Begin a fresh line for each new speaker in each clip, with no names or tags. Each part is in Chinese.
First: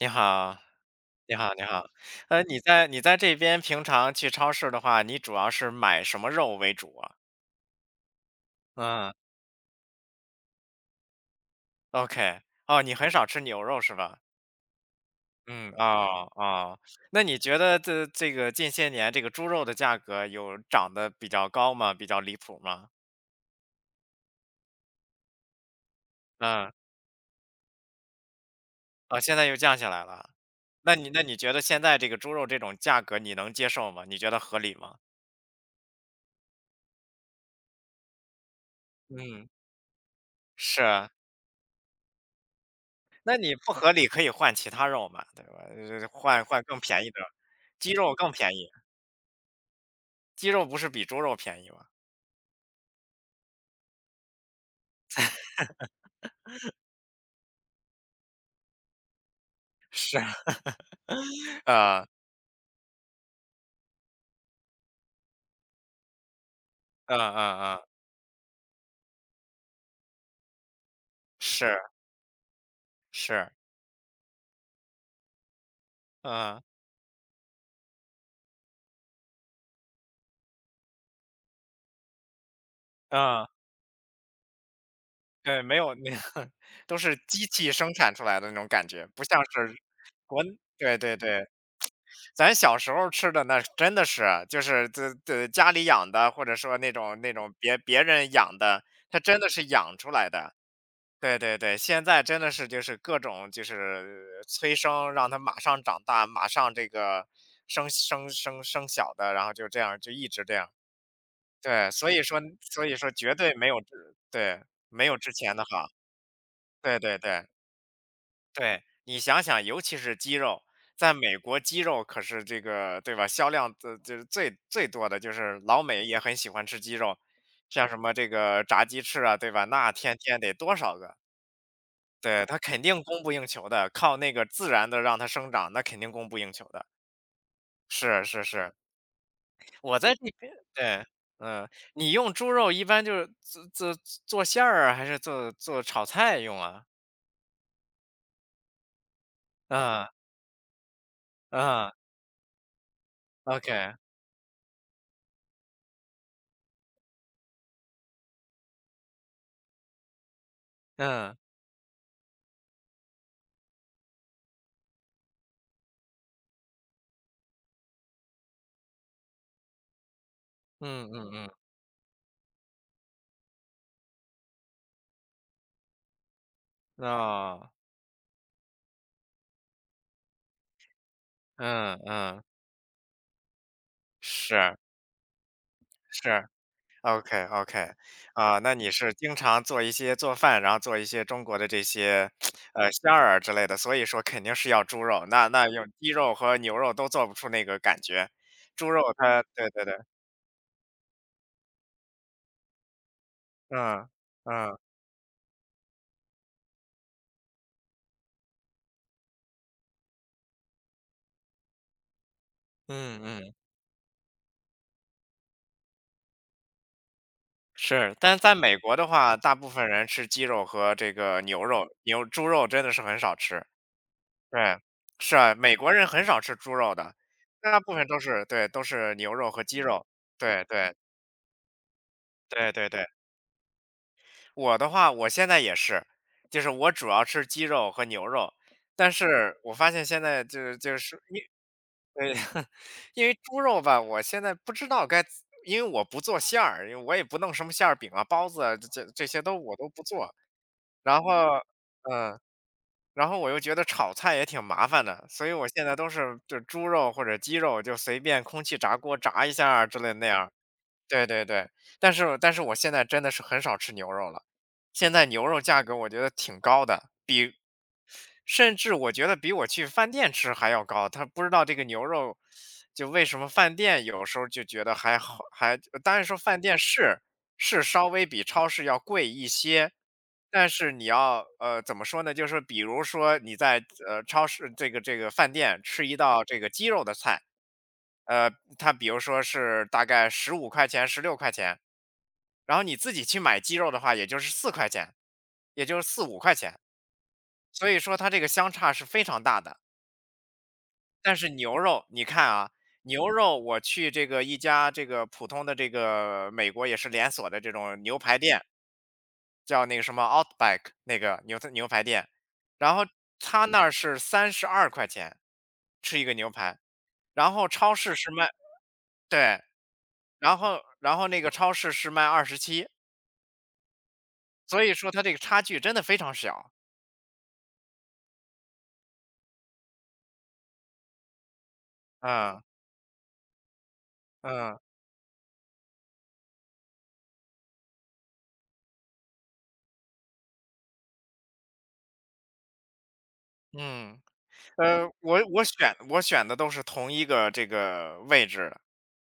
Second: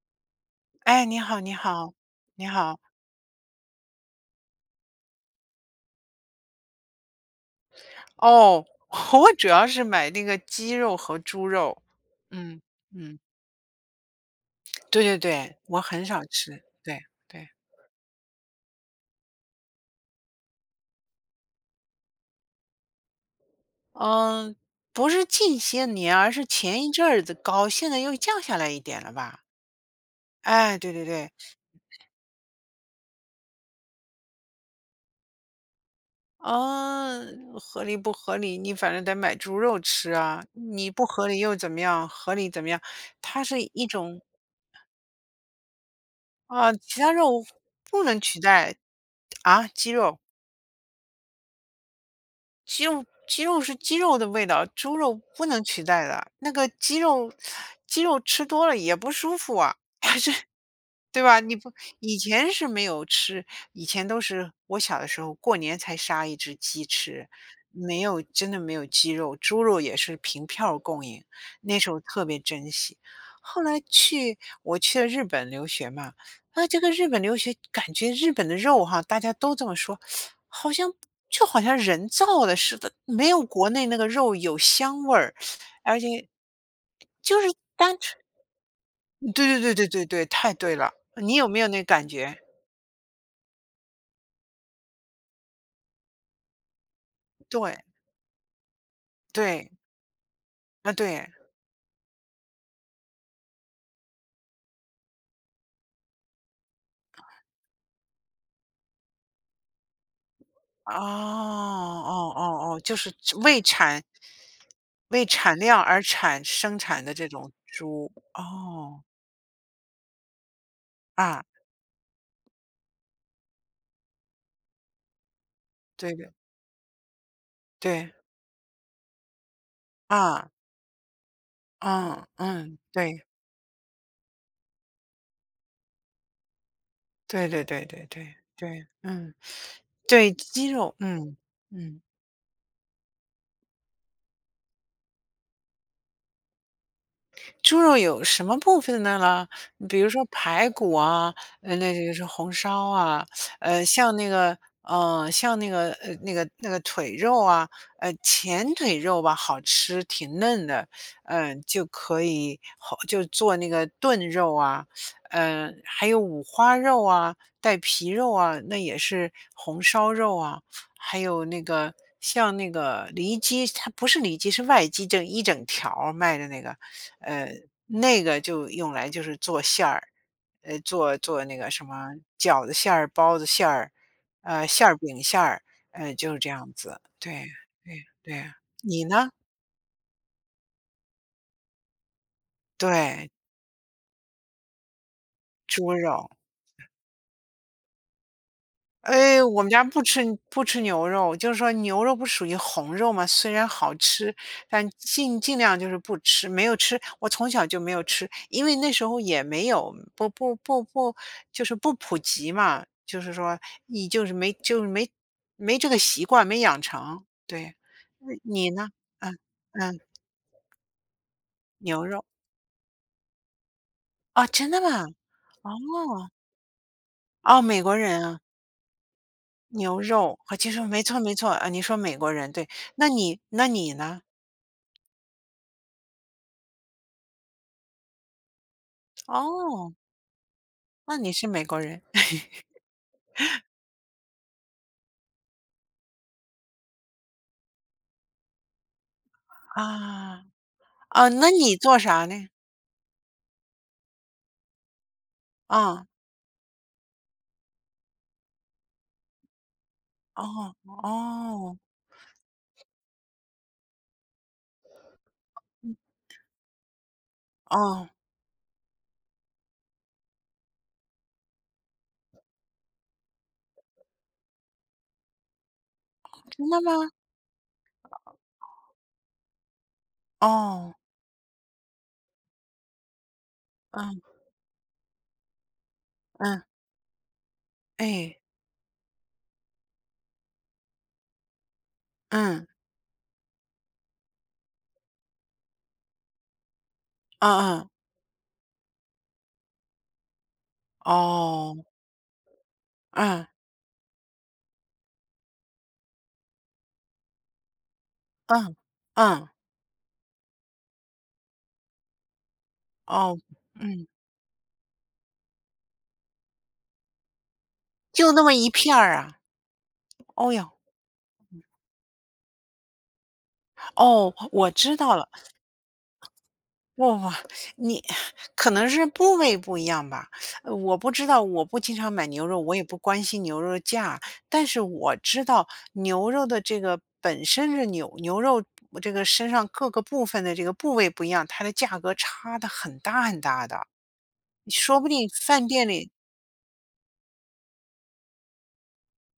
你好，
哎，你
你
好，你
好，你好。
好，你
你
好。
在你在这边平常去超市的话，你主要是买什么肉为主啊？
哦，
嗯
我主要是买那个鸡肉和猪肉。
，OK，
嗯，
哦，你很
嗯，
少吃牛肉是吧？
对对对，
嗯，
我很少
哦
吃，
哦，
对，
那你
对。
觉得这个近些年这个猪肉的价格有涨得比较高吗？比较离谱吗？
嗯，不是近些年，而是
嗯，
前一阵儿的高，现在又降下来一点了
哦，现
吧？
在又降下来了。
哎，对
那
对
你那
对，
你觉得现在这个猪肉这种价格你能接受吗？你觉得合理吗？
嗯，合理不合理？你反正得买
嗯，
猪肉吃啊，你不
是。
合理又怎么样？合理怎么样？
那
它
你
是
不
一
合理
种
可以换其他肉嘛，对吧？换
啊，
更
其
便
他
宜的，
肉
鸡
不
肉
能
更
取
便宜，
代啊，鸡肉。
鸡肉不是比猪肉便宜吗？
鸡肉是鸡肉的味道，猪肉不能取代的。那个鸡肉吃多了也不舒服啊。
是，
对吧？你 不
呃，
以前是没有吃，以前都是我小的时候过年才杀一只鸡
嗯
吃，
嗯嗯，
没有真的没有鸡肉，猪肉也是凭票儿供应，
是
那时候特别珍惜。
是，
后来去我去了日本留学嘛，
嗯
啊，这个日本留学感觉日本的肉哈，大家都这么说，好像就好像人造的似的，没有
嗯，
国内那个肉有香味儿，
对，没有
而
那个
且
都是
就
机
是
器生
单
产
纯
出来的那种感觉，不
对
像
对对
是
对对对，
国
太对了，
对对
你
对，
有没有那感觉？
咱小时候吃的那真的是啊就是这家里养的，或者说那种
对，
别人养的，它真的是
对，
养出来的。
啊，对，
对对对，现在真的是就是各种就是催生，让它马上长大，马上这个生生生生小的，然后就这样就一直这样。
哦，
对，所以
哦
说
哦哦，
所
就
以说
是
绝对
为
没有之
产
对，没有
为
之前
产
的
量
好。
而产生
对
产的
对
这
对
种猪，
对，
哦，
你想想，尤其是鸡肉，在美
啊，
国鸡肉可是这个对吧，销量就是最多的，就是老美
对
也
对
很喜欢吃鸡肉，像什
对，
么这个炸鸡翅啊，对吧？那天天
啊，
得多少个。
嗯
对，它
嗯，
肯定
对，
供不应求的，靠那个自然的让它生长，那肯定供不应求的。
对对对对
是
对
是是，
对，嗯，
我在这
对，
边
鸡肉，
对，
嗯，
嗯，
嗯。
你用猪肉一般就是做做馅儿啊，还是做炒菜用啊？
猪肉有什么部分的呢？比如
嗯
说排骨啊，
嗯
那就是红烧啊，
，OK，
像那个，像那个，那个那个腿肉啊，前腿肉吧，好吃，挺嫩的，
嗯，
嗯、就可以好就做那个炖肉啊，嗯、还有五花肉啊，带皮肉啊，那也是红烧肉啊，
嗯
还
嗯
有
嗯，
那个。像那个里脊，它不是里脊，是外脊，整一整条儿卖的那个，呃，
哦，
那个就用来就是做馅儿，做做那个什
嗯
么
嗯，
饺子馅儿、包子馅儿，
是
馅儿饼馅儿，就是
是。
这样子。对，
OK OK，
对，对，
啊，那你
你
是
呢？
经常做一些做饭，然后做一些中国的这些，香
对，
饵之类的，所以说肯定是要猪肉，那用
猪
鸡
肉。
肉和牛肉都做不出那个感觉，猪肉它
哎，我们
对
家
对对，
不吃牛肉，就是说牛肉不属于红肉嘛，虽然好
嗯
吃，
嗯
但尽量就是不吃，没有吃。我从小就没有吃，因为那时候也没有不不不不，就是不普及嘛，就
嗯
是
嗯，
说你就是没这个习惯，没养成。对，
是，但
嗯
是在
你
美
呢？
国的话，
嗯
大部分
嗯，
人吃鸡肉和这个牛肉，
牛肉
牛猪肉真的是很少吃，
啊，真
对，
的吗？
是啊，
哦
美国人很少吃猪肉的，
哦，
大
美
部
国
分都
人啊，
是对，都是牛肉和鸡
牛
肉，
肉啊，
对
其实
对
没错没错啊，你说美国人对，
对对
那
对。
你那你呢？
我的话，我现在也是，就是我主要吃鸡肉和牛肉，但是我发
哦，
现现在就是就
那
是
你
因
是美国人。
为 因为猪肉吧，我现在不知道该怎，因为我不做馅儿，因为我也不弄什么馅儿饼啊、包子啊，这些都我都不做。
啊，
然
哦，
后，
那你做啥
嗯，
呢？
然后我又觉得炒菜也挺麻烦的，所以我现在
啊，
都是就猪肉或者鸡肉，就随便空气炸锅炸一下儿之类那样儿
哦，
对对对，
哦，
但是我现在真的是很少吃牛肉了，现在牛肉价格我觉得挺高的，比
哦，
甚至我觉得比我去饭店吃还要高。他不知道这个牛肉，就为什么饭店有时候就觉得还好，还当然说饭
真
店
的吗？
是是稍微比超市要贵一些，但是
哦，
你要怎么说呢？就是比如说你在
嗯，
超市这个饭店吃一道这
嗯，
个鸡肉的菜，
哎，
呃，它比如说是大概15块钱、16块钱。
嗯，
然后你自己去买鸡肉的话，也就是4块钱，也就是4、5块钱，
嗯
所
嗯，
以说它这个相差是非常大的。但是
哦，
牛肉，你看啊，牛
嗯，
肉我去这个一家这个普通的这个美国也是连锁的这种牛排店，
嗯，嗯，
叫那个什么 Outback 那个牛排店，然后
哦，
他那儿
嗯，
是32块钱吃一个牛排，然后超市是
就那
卖
么一片儿啊？
对，
哦
然
哟，
后然后那个超市是卖27。
哦，我
所以
知
说
道
它
了。
这个差距真的非常小，
不不，你可能是部位不一样吧，我不知道，我不经常买牛肉，
嗯，
我也不关心牛肉价，但
嗯。
是我知道牛肉的这个本身是牛肉这个身上各个部分的这个部位不一样，它的价格差的很大很大的。
嗯，
说
嗯
不定
我我
饭店
选
里
我选的都是同一个这个位置的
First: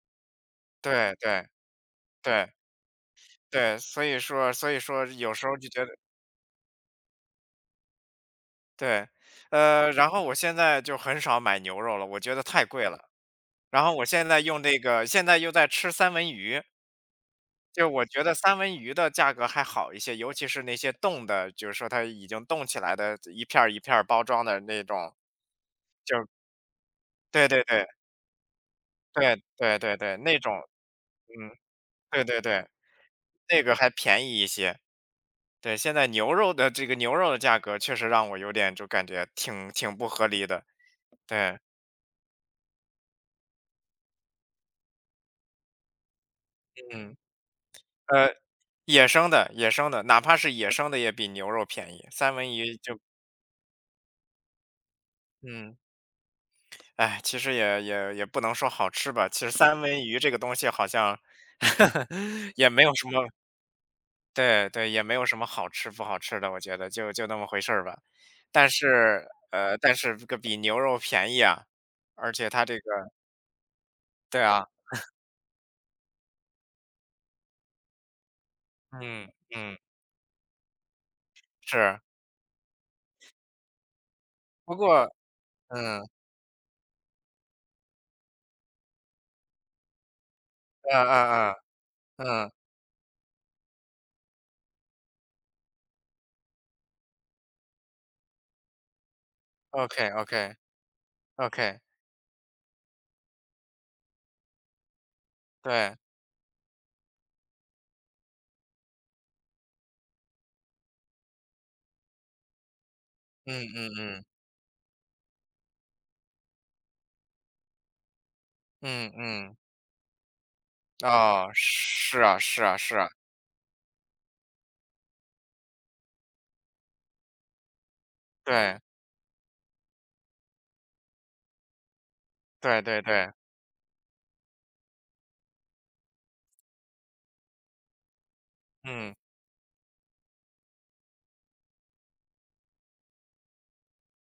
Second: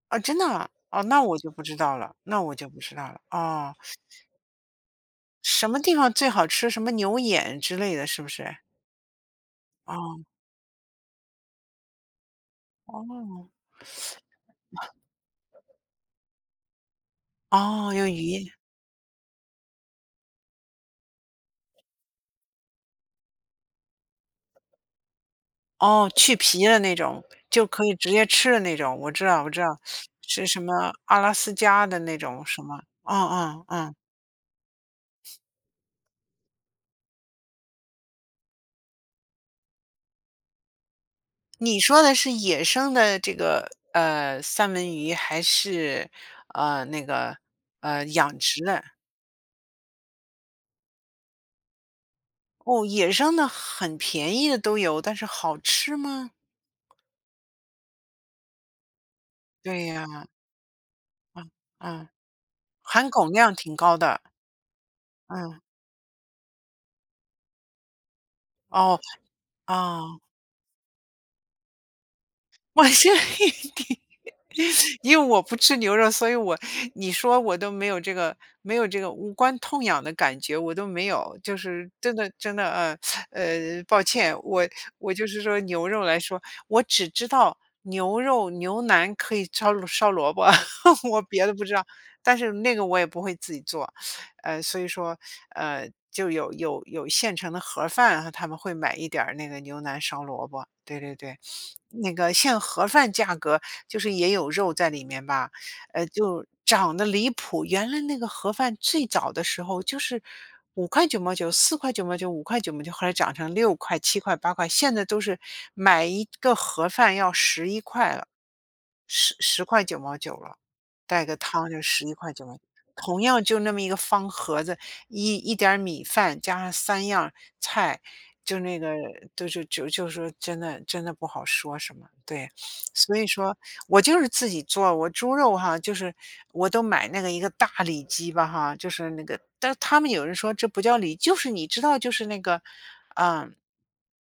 啊，真的啊？哦，
对
那我
对
就不知道了，那
对
我就不知道了。哦，
对，所以说有时候
什
就
么
觉得
地方最好吃？什么牛眼之类的，是不是？
对，然后
哦，
我现在就很少买牛肉了，我觉得太贵了。
哦，
然后我现在用这个现在又在吃三文鱼，就
哦，
我
有
觉得
鱼
三文鱼的价格还好一些，尤其是那些冻的，就是说它已经冻起来的，一片儿一片儿包装的那种，
哦，
就
去皮的那种，
对对
就可
对，
以直接吃的那种，我知道
对
我知道，
对对对，那
是什
种，
么阿拉
嗯，
斯加的那
对对
种什
对。
么，嗯
那
嗯
个还
嗯。
便宜一些。对，现在牛肉的这个牛肉的价格确实让我有点就感觉挺不合理的。对，
你说的是野生的这个，三文鱼还是，呃，那
嗯。
个，
呃，
养殖的？
野生的，哪怕是野生的也比牛肉便宜。三文鱼
哦，
就
野生的很便宜的都有，但是好
嗯，
吃吗？
哎，其实也不能说好吃吧，其实三
对
文
呀，
鱼这个东西好像
嗯嗯，
也没有什
含
么，
汞量挺高的，
对对，也没有什么
嗯，
好吃不好吃的，我觉得就那么回事儿吧。但
哦，
是但是
哦，
这个比牛肉便宜啊，而且它这
我
个
这一听
对啊，
因为我不吃牛肉，所以我你说我都没有这个没有这个
嗯
无关
嗯，
痛痒的感觉，我都没有，就是
是，
真的真的抱歉，我
不过
我就是说牛肉
嗯，
来说，我只知道牛肉牛腩可以烧烧萝卜，
嗯
我别的
嗯
不知道，
嗯
但是
嗯
那个我也不会自己做，所以说就有有有现成的盒饭，他们会买一点儿那个牛
，OK
腩烧萝
OK
卜，对对对。
OK，
那个现盒饭价格就是也有肉在里面吧，
对，
就涨得离谱。原来那个盒饭最早的时候就是五块九毛九、4.99块、五块九毛九，后来涨成
嗯
六
嗯
块、七
嗯
块、8块，现在都是买一个盒饭要十一块了。
嗯
十
嗯，
10.99块了，带个
哦，
汤就十一
是
块
啊
九毛九。
是啊是啊，
同样就那么一个方盒子，一一点儿米饭加上3样菜，就那
对
个就就就就说真的真的不好说什么，对。
对对
所以
对，
说我就是自己做，我猪肉哈，就是我都买那个一个大里脊吧哈，就是
嗯，
那个，但是他们有人说这不叫里，就是你知道，就是那个，嗯，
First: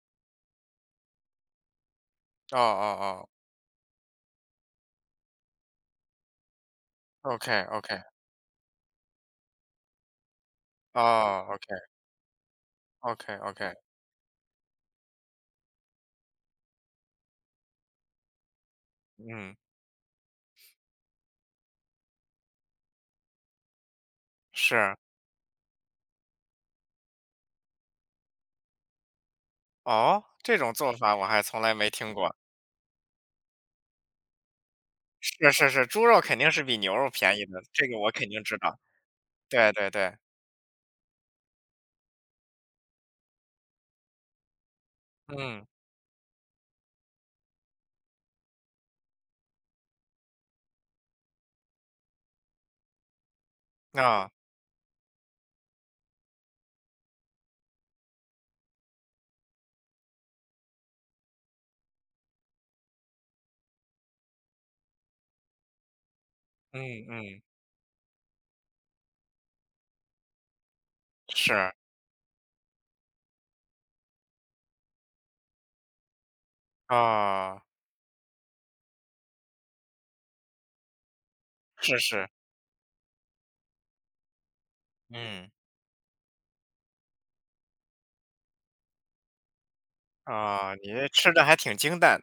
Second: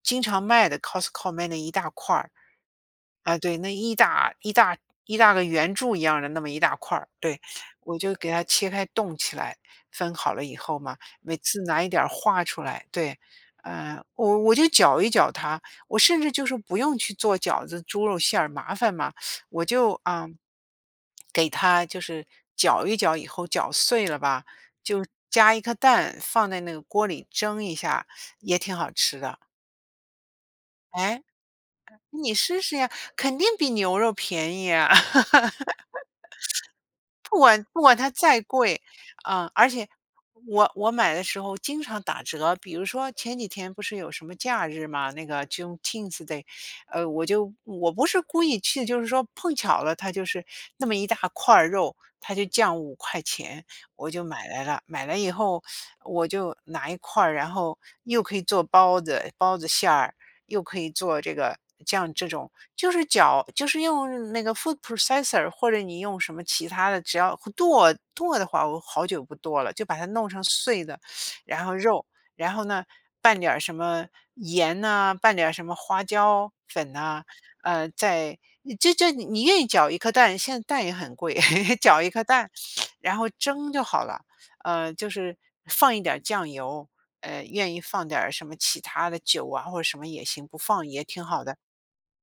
经常卖的 Costco 卖那一大块儿，
哦哦
啊，对，那一大个圆柱一样的那么一大块儿，
哦
对，
，OK
我
OK，
就给它切开冻起来，分好了以后嘛，每
哦
次
OK
拿一点儿化出来，对，
OK OK，
嗯，我就搅一搅它，我甚至就是不用去做饺子、猪肉馅儿，麻烦嘛。
嗯，
我就啊，给它就是搅一搅，以后搅碎了吧，
是，
就加一颗蛋放在那个锅里蒸一下，也挺好吃的。
哦，这种做法
哎，
我还从来没听
你
过，
试试呀，肯定比牛肉便宜啊。
是是是，猪肉肯定是比牛肉便
不
宜
管
的，
不
这
管
个
它
我肯
再
定知道，
贵，啊，而
对
且
对对，
我买的时候经常打折。比如说前几天不是有什么假日嘛，那个
嗯，
Juneteenth Day,我就我不是故意去，就是说碰巧了，它就是那么一大块儿肉，它就降5块钱，我就
啊、
买来了。买来以后，我就拿一块儿，然后又可以做包子，包子馅儿，又可以做这个像这种，就是搅，就是用那个 food processor,或者你用什么其
嗯
他的，只要
嗯，
剁剁的话，我好久不剁了，就把它弄成碎的，然
是，
后肉，然后呢拌点儿什么盐呐、拌点儿什么花椒粉呐、
啊、
呃，再这这你你愿意搅一颗蛋，现在蛋也很贵，
是
搅一颗
是。
蛋，然后蒸就好了。就是
嗯，
放一点儿酱油，愿意放点儿什么其他的酒啊，或者什么也行，不
啊，
放
你
也
这
挺
吃
好
的还
的，
挺清淡，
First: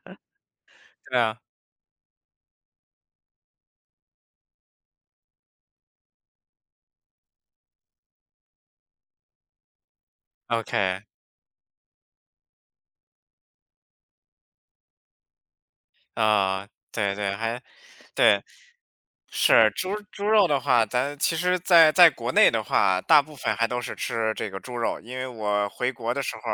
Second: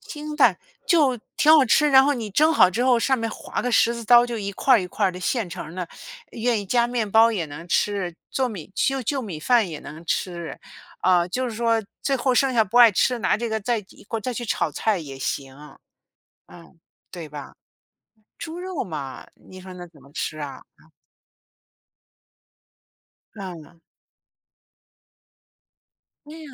清淡就
对啊
挺好吃。然后你蒸好之后，上面划个十字刀，就一块儿一块儿的现成的，愿意加面包也能吃，做米就就米饭也能吃，
，OK，
啊、就是说最后剩下不爱吃，拿这个再一块儿再去炒菜也行，
啊，
嗯，
对
对
对，
吧？
还对，
猪肉嘛，你
是
说那怎么
猪
吃
肉的
啊？
话，咱其实在国内的话，大部分还
嗯，
都是吃这个猪肉，因为我回国的时候
对呀、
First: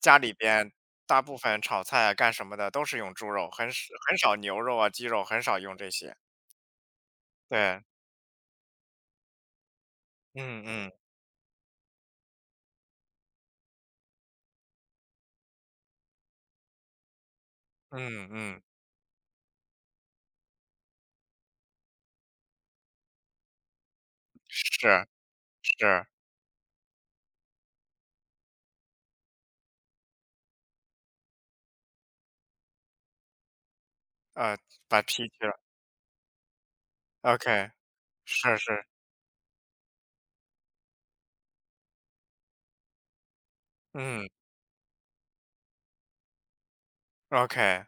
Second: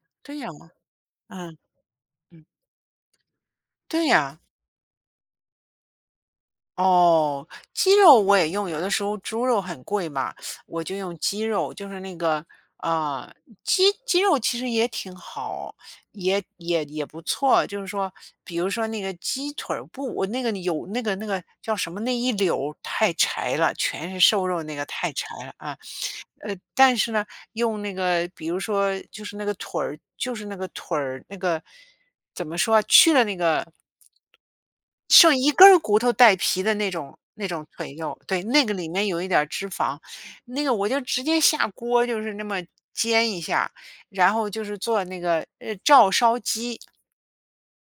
家里
对呀、
边大部
嗯
分炒菜啊干
嗯，
什么的都是用猪肉，很少
对
很少
呀、
牛肉啊、鸡肉，很少用这些。
哦，
对，
鸡肉我也用，有的时候猪肉很贵嘛，
嗯
我
嗯
就用鸡肉，就是那个啊、鸡肉其实也挺好，也不错。就是说，
嗯
比
嗯，
如说那个鸡腿儿不，我那个有那个那个叫什么那一绺儿太柴了，全是瘦肉
是
那个太柴了啊。
是，
但是呢，用那个比如说就是那个腿儿，就是那个腿儿那个怎么说啊去了那个。
呃，把皮
剩
去
一
了
根儿骨头带皮的那种那种
，OK，
腿肉，对，
是
那个
是，
里面有一点儿脂肪，那个我就直接下锅，就是那么煎一下，
嗯
然后就是做那个照烧鸡，
，OK。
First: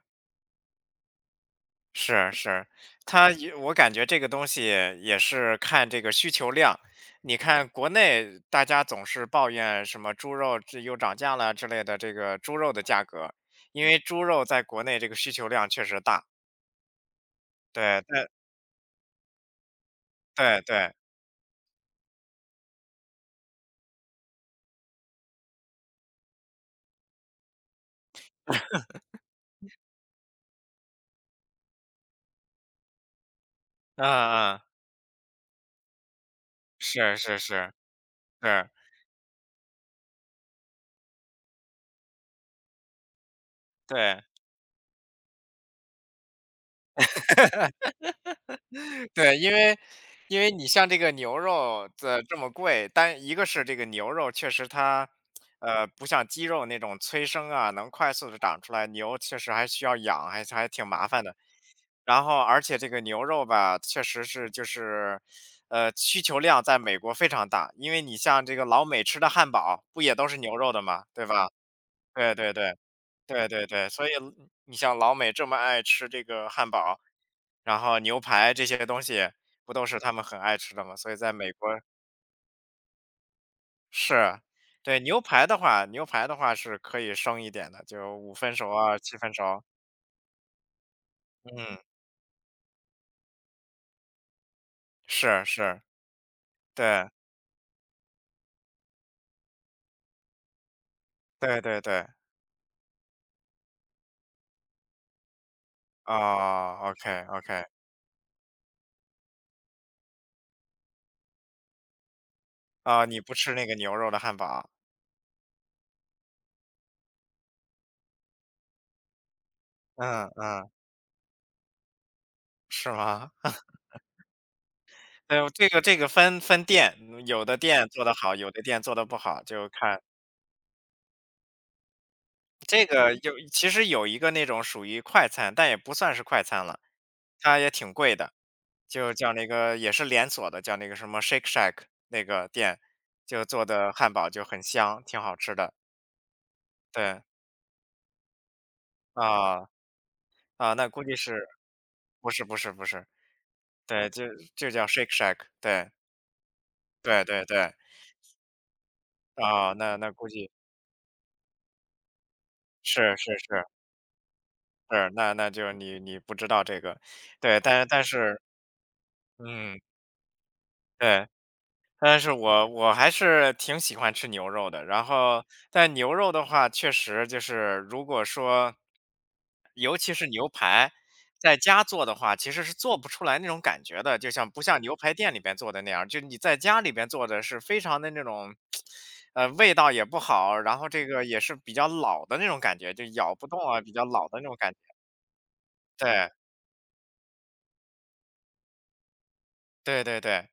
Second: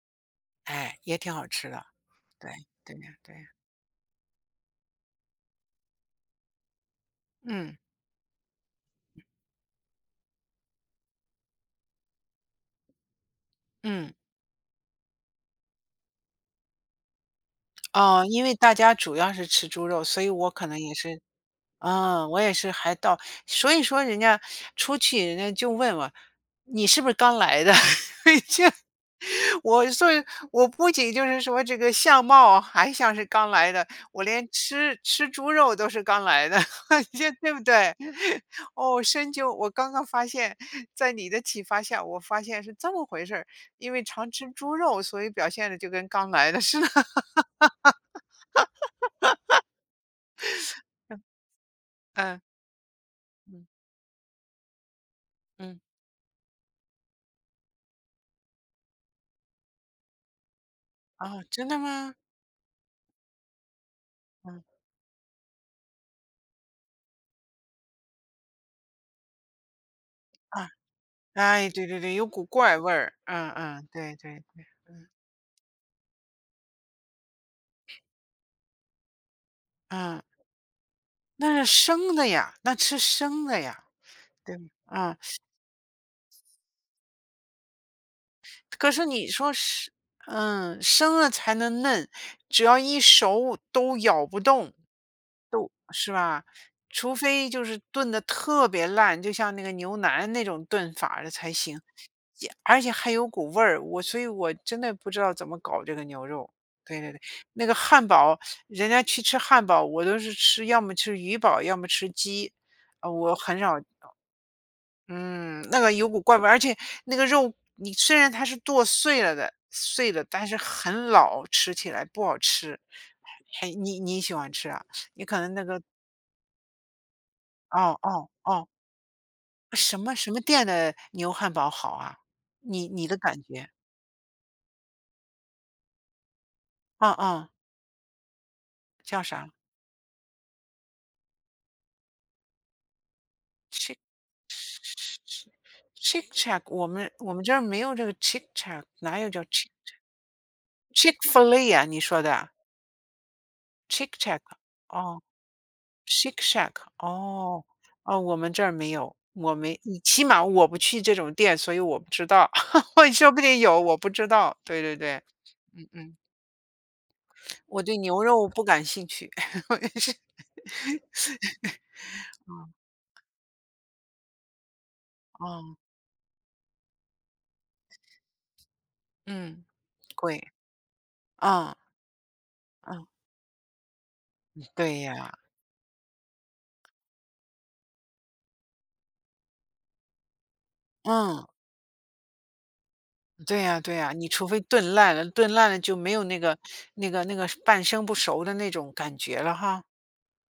哎，也挺好吃的，
是
对
是，
对
它
对，
也我感觉这个东西也是看这个需求量。你看
嗯
国内大家总是抱怨什么猪肉这又涨价了之类的，这个猪肉的价格，因为
嗯，
猪肉在国内这个需求量确实大。对
哦，
对
因为大家主要是吃猪肉，所以我
对
可能也
对，
是啊，我也是还到所以说人家出去人家就问我："你是不是刚来的？" 就我所以我不仅就是说这个相貌还像是刚来的，
嗯
我连
嗯，嗯
吃吃猪肉都是刚来的，
是
你说
是
对不
是，
对？
是，
哦，深究我刚刚发现，在你的启发下，我发现是这么回事儿，因为
对。
常吃猪肉，所以表现的就跟刚来的似的。
对，因为因为你像这个牛肉的这
嗯，
么贵，但一个是
嗯，
这个牛肉确实它，
嗯，
不像鸡肉那种催生啊，能快速的长出来，牛确实还需要养，还挺麻烦的。
哦，真的吗？
然后而且这个牛肉吧，确实是
嗯，
就是，需求量在美国非常大，因为你像这个老美吃的汉堡不也都是牛
啊。
肉的嘛，对吧？
哎，对对对，有
对
股
对对
怪味儿，
对
嗯
对
嗯，
对，所以
对
嗯
对对，
你像老美这么爱吃这个汉堡。然后牛排这些东西不都是他
嗯，
们很爱吃的吗？所以在美
那
国
是生的呀，那吃生的呀，
是，
对吧？
对，
啊，
牛排的话是可以生一点的，就5分熟
可
啊
是
七
你
分
说
熟。
是，嗯，生了才
嗯，
能嫩，只要一熟都咬不动，
是
都
是，
是吧？
对，
除非就是炖的特别烂，就像那个牛腩那种炖法儿的才
对
行，
对对，
也而且还有股味儿。我所以我真的不知道怎么搞这个牛肉。
哦
对
，OK
对对，
OK，
那个汉堡，人家去吃汉堡，我都是吃要么吃鱼堡，要么吃鸡，
哦，
啊，
你
我
不吃
很
那个
少，
牛肉的汉堡，
嗯，那个有股怪味儿，而且那个肉你虽然它是剁碎了的，碎了，
嗯
但是
嗯，
很老，吃起来不好吃。
是吗？
还你你喜欢吃啊？你
哎
可能那
这
个
个这个分店，嗯有的店
哦
做得
哦
好，有的
哦，
店做得不好，就
什
看
么什么店的牛汉堡好啊？
这
你你
个
的
有
感
其
觉？
实有一个那种属于快餐，但也不算是快餐了，
啊啊，
它也挺贵的，就
叫
叫那
啥
个也是连锁的，叫那个什么 Shake Shack 那个店，就做的
？Chick
汉堡就很香，挺好吃的。
Chick c h i c k 我们
对，
我们这儿没有这个 Chick c h i c k 哪有叫 Chick
啊啊，那估计
Chick
是
Fil A 啊？你说
不
的
是
啊
不是不是，对，
？Chick Chack
就叫 Shake
哦
Shack，对
，Chick Shack,
对对
哦
对，
哦，我们这儿没有，我
啊，
没，
那
你
那
起
估
码
计
我不去这种店，所以我不知道，我
是
说
是
不定
是
有，我不知道。对对
是，
对，
那那就
嗯
你
嗯，
你不知道这个，对，
我
但
对
但
牛
是
肉不感兴趣，我
嗯，
也是。
对。但是我还是挺喜欢吃牛肉的，然后
哦，
但牛肉的话，确实就是如果说，
嗯，
尤其是
贵，
牛排，在
嗯
家做的话，其实是做
嗯，
不出来那种感觉的，就像不像牛
对
排
呀，
店里边做的那样，就你在家里边做的是非常的那种，味道也不好，然后这个也
嗯，
是比较老的那种感觉，就咬不动
对呀
啊，比
对
较
呀，你
老的那
除
种
非
感觉。
炖烂了，炖烂了就没有
对，
那个那个半生不熟的那种感觉了哈。
对对对。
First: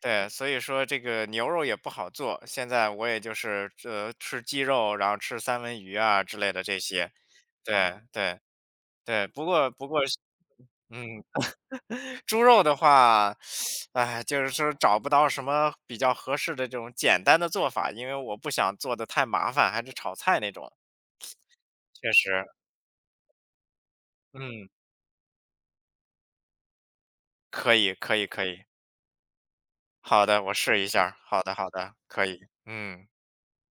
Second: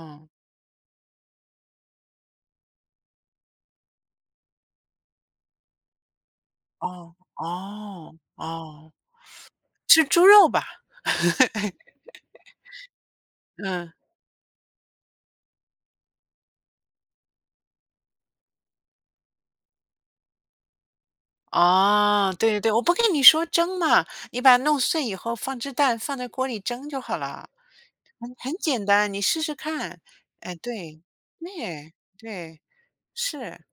对，所以说这个牛肉也不好做，现在我也就是吃鸡肉，然后吃三文鱼啊之类的这些。
哦
对
哦
对
哦，
对，不过不过，
吃猪肉吧？
嗯，猪肉的话，
嗯，
哎，就是说找不到什么比较合适的这种简单的做法，因为我不想做的太麻烦，还是炒菜那种。确
哦，
实，
对对对，我不跟你说蒸嘛，你把它
嗯，
弄碎以后放只蛋，放在锅里蒸就好了，
可以可以
很
可
很
以，
简单，你试试看。
好的，我
哎，
试一
对，
下儿好的好
对
的，可以，
对，
嗯。
是。